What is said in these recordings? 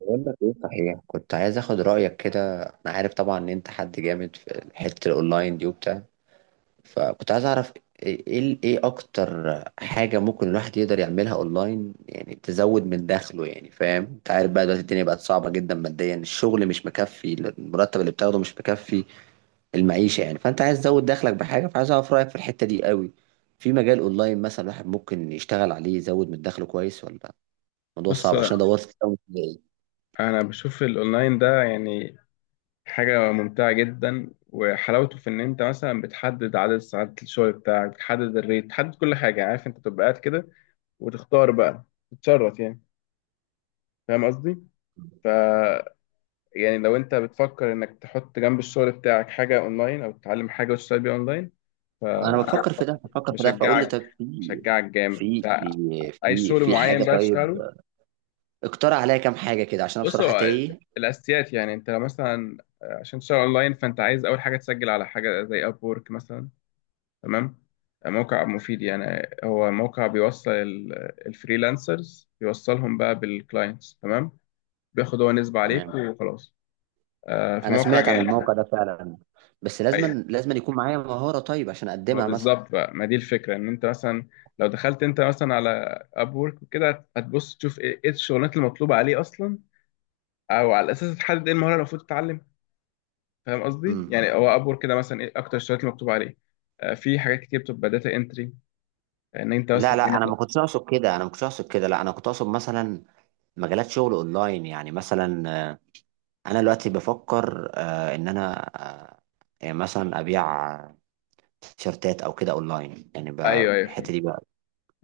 بقول لك ايه، صحيح كنت عايز اخد رايك كده. انا عارف طبعا ان انت حد جامد في حته الاونلاين دي وبتاع، فكنت عايز اعرف ايه ايه إيه اكتر حاجه ممكن الواحد يقدر يعملها اونلاين، يعني تزود من دخله. يعني فاهم، انت عارف بقى دلوقتي الدنيا بقت صعبه جدا ماديا، الشغل مش مكفي، المرتب اللي بتاخده مش مكفي المعيشه يعني. فانت عايز تزود دخلك بحاجه، فعايز اعرف رايك في الحته دي قوي. في مجال اونلاين مثلا الواحد ممكن يشتغل عليه يزود من دخله كويس ولا الموضوع بص. صعب؟ عشان دورت كتير أوي. انا بشوف الاونلاين ده، يعني حاجه ممتعه جدا، وحلاوته في ان انت مثلا بتحدد عدد ساعات الشغل بتاعك، بتحدد الريت، بتحدد كل حاجه، يعني عارف، انت تبقى قاعد كده وتختار بقى، تتشرط يعني، فاهم قصدي؟ ف يعني لو انت بتفكر انك تحط جنب الشغل بتاعك حاجه اونلاين او تتعلم حاجه وتشتغل بيها اونلاين، انا بفكر في ده بفكر في ده، فاقول لي فبشجعك طب في بشجعك جامد. في في اي في شغل في معين حاجه؟ بقى طيب تشتغله. اقترح عليا كام حاجه كده، عشان انا بص، بصراحه هو تايه. الاساسيات يعني، انت لو مثلا عشان تشتغل اونلاين فانت عايز اول حاجه تسجل على حاجه زي اب وورك مثلا. تمام؟ موقع مفيد، يعني هو موقع بيوصل الفريلانسرز، بيوصلهم بقى بالكلاينتس. تمام. بياخد هو نسبه عليك تمام. وخلاص. انا فموقع سمعت عن الموقع جامد. ده فعلا، بس لازم ايوه، لازم يكون معايا مهاره طيب عشان هو اقدمها مثلا. بالظبط بقى، ما دي الفكره، ان انت مثلا لو دخلت انت مثلا على اب وورك وكده، هتبص تشوف إيه الشغلانات المطلوبه عليه اصلا، او على اساس تحدد ايه المهاره اللي المفروض تتعلم. فاهم قصدي؟ امم يعني هو ابور كده، مثلا ايه اكتر الشغلات اللي مكتوب عليه. في حاجات كتير بتبقى داتا انتري، ان انت بس لا لا، تكون... انا ما كنتش اقصد كده، انا ما كنتش اقصد كده. لا، انا كنت اقصد مثلا مجالات شغل اونلاين يعني. مثلا آه، انا دلوقتي بفكر ان انا آه، يعني مثلا ابيع تيشرتات او كده اونلاين، يعني ايوه ايوه الحته فهمت. دي،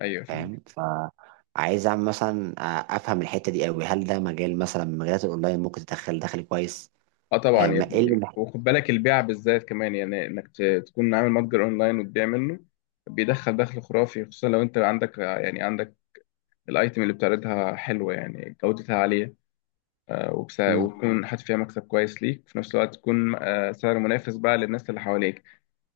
ايوه فهمت. فاهم؟ فعايز اعمل مثلا افهم الحته دي قوي. هل ده مجال مثلا من مجالات الاونلاين ممكن تدخل دخل كويس؟ اه طبعا يا ما ايه اللي ابني، محتاج؟ وخد بالك البيع بالذات كمان، يعني انك تكون عامل متجر اونلاين وتبيع منه. بيدخل دخل خرافي، خصوصا لو انت عندك، يعني عندك الايتم اللي بتعرضها حلوه، يعني جودتها عاليه، مم. وتكون حاطط فيها مكسب كويس ليك، في نفس الوقت تكون سعر منافس بقى للناس اللي حواليك.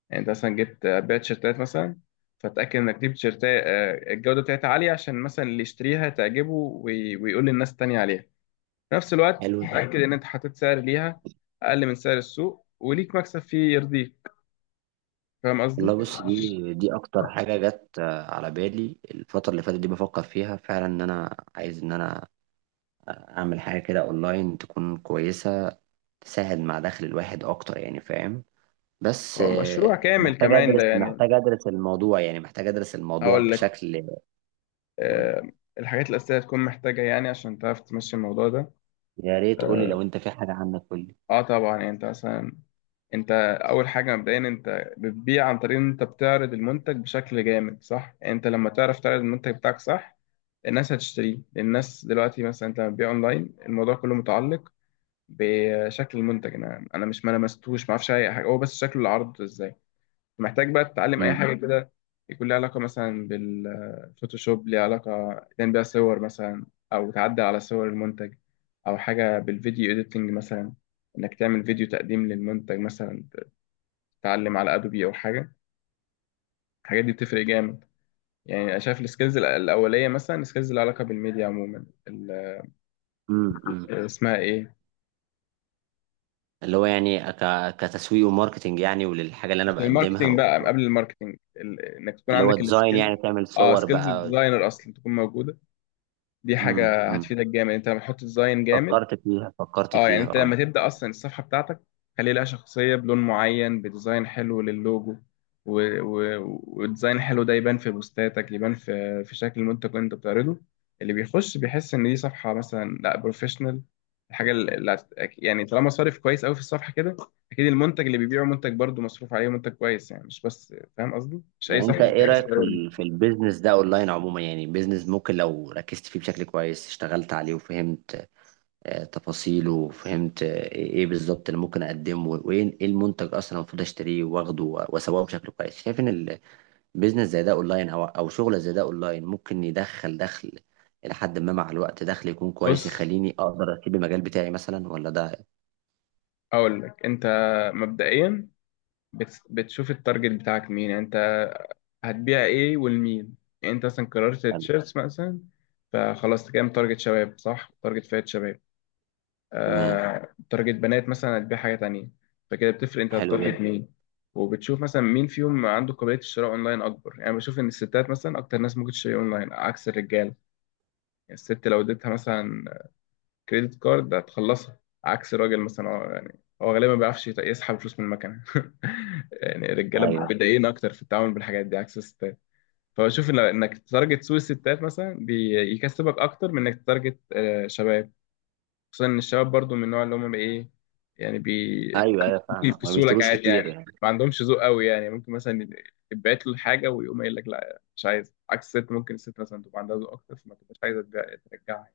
يعني انت مثلا جبت بيع تيشيرتات مثلا، فتأكد انك تجيب تيشيرتات الجودة بتاعتها عالية، عشان مثلا اللي يشتريها تعجبه ويقول للناس التانية عليها. في نفس الوقت حلو ده. تأكد ان انت حطيت سعر ليها اقل من سعر السوق وليك مكسب فيه يرضيك. فاهم قصدي؟ والله بص، دي اكتر حاجه جت على بالي الفتره اللي فاتت، دي بفكر فيها فعلا. ان انا عايز ان انا اعمل حاجه كده اونلاين تكون كويسه، تساعد مع دخل الواحد اكتر، يعني فاهم. بس هو مشروع كامل محتاج كمان ده، ادرس، يعني الموضوع يعني، محتاج ادرس الموضوع هقول لك. بشكل. قولي. آه، الحاجات الأساسية هتكون محتاجة، يعني عشان تعرف تمشي الموضوع ده. يا ريت قولي، آه، لو انت في حاجه عنك قولي. اه طبعا، يعني انت مثلا، انت اول حاجه مبدئيا انت بتبيع عن طريق ان انت بتعرض المنتج بشكل جامد صح، يعني انت لما تعرف تعرض المنتج بتاعك صح الناس هتشتريه. الناس دلوقتي مثلا، انت لما بتبيع اونلاين الموضوع كله متعلق بشكل المنتج. انا مش، ما لمستوش، ما اعرفش اي حاجه هو، بس شكل العرض ازاي. محتاج بقى تتعلم اي مم. حاجه كده يكون لها علاقه مثلا بالفوتوشوب، ليها علاقه تعمل بيها صور مثلا، او تعدل على صور المنتج، او حاجه بالفيديو اديتنج مثلا، انك تعمل فيديو تقديم للمنتج مثلا، تتعلم على ادوبي او حاجه. الحاجات دي بتفرق جامد. يعني انا شايف السكيلز الاوليه، مثلا السكيلز اللي علاقه بالميديا عموما، أمم. اسمها ايه، اللي هو يعني كتسويق وماركتنج يعني، وللحاجه اللي انا مش بقدمها الماركتينج بقى، قبل الماركتينج انك تكون اللي هو عندك ديزاين، يعني السكيل. تعمل اه صور سكيلز بقى. الديزاينر اصلا تكون موجوده. دي حاجه أمم. هتفيدك جامد انت لما تحط ديزاين جامد. فكرت فيها فكرت اه يعني فيها، انت لما اه. تبدأ اصلا الصفحة بتاعتك، خلي لها شخصية بلون معين، بديزاين حلو للوجو، و... و... وديزاين حلو، ده يبان في بوستاتك، يبان في شكل المنتج اللي انت بتعرضه. اللي بيخش بيحس ان دي صفحة مثلا لا بروفيشنال. الحاجة اللي هت- يعني طالما صارف كويس قوي في الصفحة كده، اكيد المنتج اللي بيبيعه منتج برضه مصروف عليه، منتج كويس. يعني مش بس، فاهم قصدي؟ مش اي يعني صفحة انت ايه كويس. رايك في في البيزنس ده اونلاين عموما؟ يعني بيزنس ممكن لو ركزت فيه بشكل كويس، اشتغلت عليه وفهمت تفاصيله، وفهمت إيه بالظبط اللي ممكن اقدمه، وايه إيه المنتج اصلا المفروض اشتريه واخده واسوقه بشكل كويس. شايف ان بيزنس زي ده اونلاين، او شغل زي ده اونلاين، ممكن يدخل دخل الى حد ما مع الوقت، دخل يكون كويس بص، يخليني اقدر اسيب المجال بتاعي مثلا، ولا ده؟ اقول لك انت مبدئيا بتشوف التارجت بتاعك مين، يعني انت هتبيع ايه ولمين. يعني انت مثلا قررت حلو. التيشيرتس مثلا، فخلاص كام تارجت؟ شباب، صح؟ تارجت فئة شباب، تمام. آه تارجت بنات مثلا هتبيع حاجة تانية. فكده بتفرق انت حلو هتارجت جدا. مين. وبتشوف مثلا مين فيهم عنده قابلية الشراء اونلاين اكبر، يعني بشوف ان الستات مثلا اكتر ناس ممكن تشتري اونلاين عكس الرجال. يعني الست لو اديتها مثلا كريدت كارد هتخلصها، عكس الراجل مثلا، هو يعني هو غالبا ما بيعرفش يسحب فلوس من المكنة يعني الرجالة ايوه، متضايقين اكتر في التعامل بالحاجات دي عكس الستات. فبشوف انك تتارجت سوق الستات مثلا بيكسبك اكتر من انك تتارجت شباب. خصوصا ان الشباب برضو من النوع اللي هم ايه، يعني ايوه، ايوه، ممكن فاهم، ما يفكسوا لك بيشتروش عادي، كتير يعني يعني. ما عندهمش ذوق قوي. يعني ممكن مثلا يتبعت له حاجه ويقوم قايل لك لا مش عايز. عكس الست، ممكن الست مثلا تبقى عندها ذوق اكتر فما تبقاش عايزه ترجعها.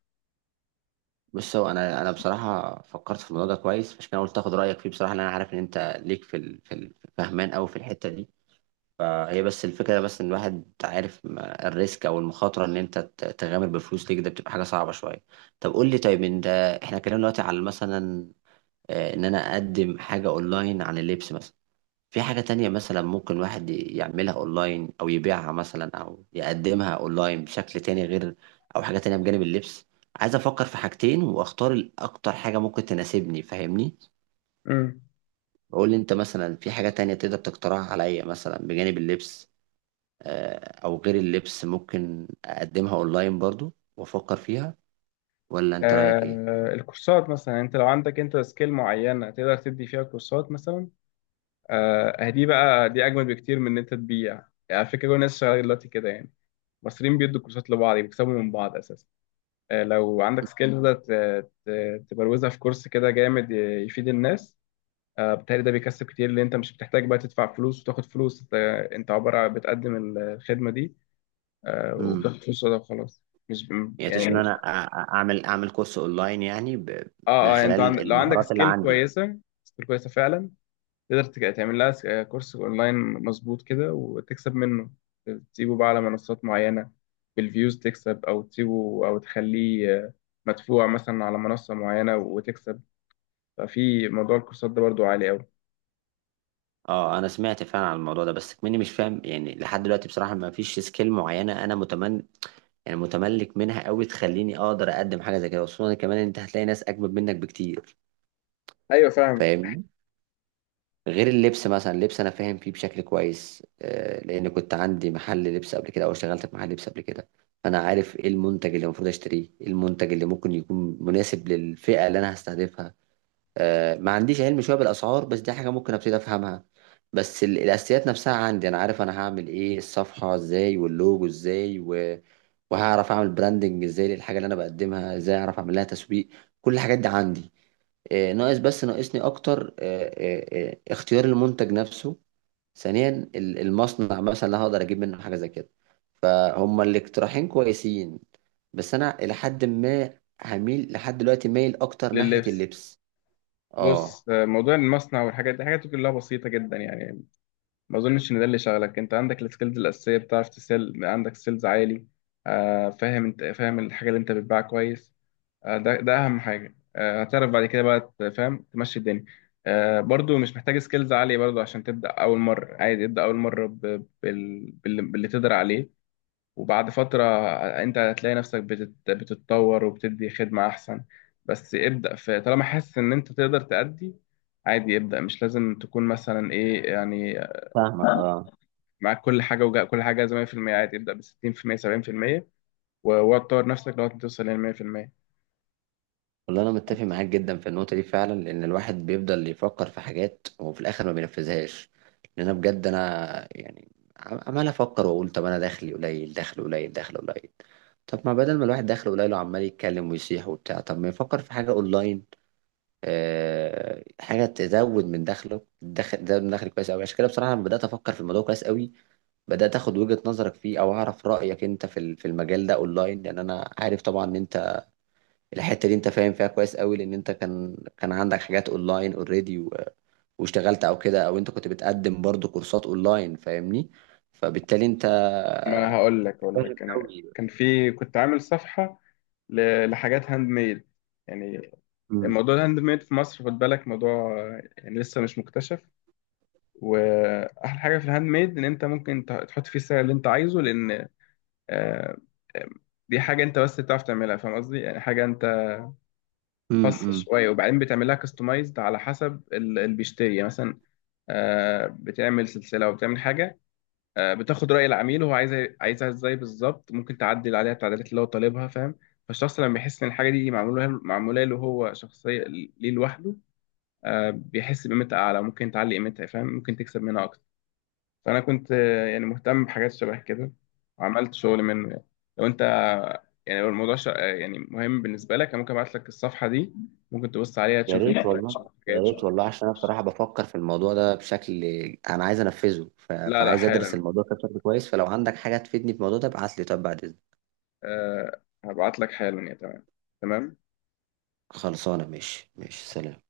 بص، هو انا بصراحه فكرت في الموضوع ده كويس، عشان كده قلت اخد رايك فيه بصراحه، لان انا عارف ان انت ليك في فهمان قوي في الحته دي. فهي بس الفكره، بس ان الواحد عارف الريسك او المخاطره ان انت تغامر بفلوس ليك، ده بتبقى حاجه صعبه شويه. طب قول لي، طيب انت احنا اتكلمنا دلوقتي على مثلا ان انا اقدم حاجة اونلاين عن اللبس مثلا. في حاجة تانية مثلا ممكن واحد يعملها اونلاين، او يبيعها مثلا، او يقدمها اونلاين بشكل تاني غير او حاجة تانية بجانب اللبس؟ عايز افكر في حاجتين واختار الاكتر حاجة ممكن تناسبني، فاهمني؟ امم. بقول لي انت مثلا، في حاجة تانية تقدر تقترحها عليا مثلا بجانب اللبس او غير اللبس، ممكن اقدمها اونلاين برضو وافكر فيها؟ ولا انت رايك آه الكورسات مثلا، انت لو عندك انت سكيل معينه تقدر تدي فيها كورسات مثلا. آه دي اجمل بكتير من ان انت تبيع، يعني على فكره كل الناس شغاله دلوقتي كده. يعني المصريين بيدوا كورسات لبعض، بيكسبوا من بعض اساسا. لو عندك سكيل تقدر تبروزها في كورس كده جامد، يفيد الناس. بالتالي ده بيكسب كتير، لان انت مش بتحتاج بقى تدفع فلوس وتاخد فلوس. انت انت عباره عن بتقدم الخدمه دي ايه؟ وبتاخد فلوس وده وخلاص. مش يعني تقصد يعني ان مش... انا اعمل كورس اونلاين، يعني اه من اه يعني انت خلال لو عندك المهارات اللي سكيل عندي يعني؟ كويسه، سكيل كويسه فعلا، تقدر تعمل لها كورس اونلاين، مظبوط كده وتكسب منه. تسيبه بقى على منصات معينة بالفيوز تكسب، او تسيبه او تخليه مدفوع مثلا على منصة معينة وتكسب. ففي موضوع الكورسات ده برضو عالي قوي. اه انا سمعت فعلا عن الموضوع ده، بس مني مش فاهم يعني لحد دلوقتي بصراحة. ما فيش سكيل معينة انا يعني متملك منها قوي تخليني اقدر اقدم حاجة زي كده، خصوصا كمان إن انت هتلاقي ناس اجمد منك بكتير، ايوه فاهم. فاهمني؟ غير اللبس مثلا. اللبس انا فاهم فيه بشكل كويس لان كنت عندي محل لبس قبل كده، او اشتغلت في محل لبس قبل كده. فانا عارف ايه المنتج اللي المفروض اشتريه، إيه المنتج اللي ممكن يكون مناسب للفئة اللي انا هستهدفها. ما عنديش علم شويه بالاسعار، بس دي حاجه ممكن ابتدي افهمها. بس الاساسيات نفسها عندي، انا عارف انا هعمل ايه، الصفحه ازاي واللوجو ازاي، وهعرف اعمل براندنج ازاي للحاجه اللي انا بقدمها، ازاي اعرف اعمل لها تسويق. كل الحاجات دي عندي. ناقص، بس ناقصني اكتر اختيار المنتج نفسه. ثانيا المصنع مثلا اللي هقدر اجيب منه حاجه زي كده. فهم الاقتراحين كويسين، بس انا الى حد ما هميل، لحد دلوقتي مايل اكتر ناحيه لللبس. اللبس. اه. بص موضوع المصنع والحاجات دي حاجات كلها بسيطة جدا. يعني ما اظنش ان ده اللي شغلك، انت عندك السكيلز الأساسية، بتعرف تسيل، عندك سيلز عالي. فاهم، انت فاهم الحاجة اللي انت بتبيعها كويس. ده اهم حاجه. هتعرف بعد كده بقى تفهم تمشي الدنيا. برضو مش محتاج سكيلز عاليه برضو، عشان تبدا اول مره عادي. ابدا اول مره باللي تقدر عليه، وبعد فتره انت هتلاقي نفسك بتتطور وبتدي خدمه احسن. بس ابدا في طالما حاسس ان انت تقدر تأدي. عادي ابدا، مش لازم تكون مثلا ايه يعني فاهمك، اه. معاك كل حاجه، وكل حاجه زي 100%. عادي ابدا ب 60% 70%، وتطور نفسك لغايه ما توصل لل 100%. والله انا متفق معاك جدا في النقطه دي فعلا، لان الواحد بيفضل يفكر في حاجات وفي الاخر ما بينفذهاش. لان انا بجد انا يعني عمال افكر واقول طب انا دخلي قليل، دخل قليل، دخل قليل. طب ما بدل ما الواحد دخله قليل وعمال يتكلم ويصيح وبتاع، طب ما يفكر في حاجه اونلاين حاجه تزود من دخله، دخل تزود من دخل كويس قوي. عشان كده بصراحه انا بدات افكر في الموضوع كويس قوي، بدات اخد وجهه نظرك فيه او اعرف رايك انت في في المجال ده اونلاين، لان انا عارف طبعا ان انت الحته دي انت فاهم فيها كويس قوي، لان انت كان عندك حاجات اونلاين اوريدي، واشتغلت او كده، او انت كنت بتقدم برضو كورسات اونلاين، فاهمني؟ فبالتالي انت ما انا هقول لك، اقول فاهم لك انا قوي. كان كنت عامل صفحه لحاجات هاند ميد يعني. امم، الموضوع الهاند ميد في مصر، خد بالك، موضوع يعني لسه مش مكتشف. واحلى حاجه في الهاند ميد ان انت ممكن تحط فيه السعر اللي انت عايزه، لان آه، دي حاجه انت بس بتعرف تعملها. فاهم قصدي؟ يعني حاجه انت خاصه امم. شويه، وبعدين بتعملها كاستمايزد على حسب اللي بيشتري. يعني مثلا بتعمل سلسله وبتعمل حاجه. بتاخد رأي العميل، وهو عايزها ازاي بالظبط، ممكن تعدل عليها التعديلات اللي هو طالبها، فاهم؟ فالشخص لما يحس ان الحاجة دي معمولة له هو شخصية ليه لوحده، بيحس بقيمتها أعلى، ممكن تعلي قيمتها فاهم، ممكن تكسب منها أكتر. فأنا كنت يعني مهتم بحاجات شبه كده، وعملت شغل منه يعني. لو أنت يعني لو الموضوع ش... آه، يعني مهم بالنسبة لك، أنا ممكن أبعت لك الصفحة دي، ممكن تبص عليها يا تشوف ريت الديزاين، والله، تشوف الحاجات، يا تشوف ريت والله، عشان انا بصراحه بفكر في الموضوع ده بشكل، انا عايز انفذه. لا لا فعايز ادرس حالا. الموضوع ده بشكل كويس، فلو عندك حاجه تفيدني في الموضوع ده ابعت لي، طب بعد اذنك. أه هبعت لك حالا. يا تمام، تمام. خلصانه. ماشي، ماشي، سلام.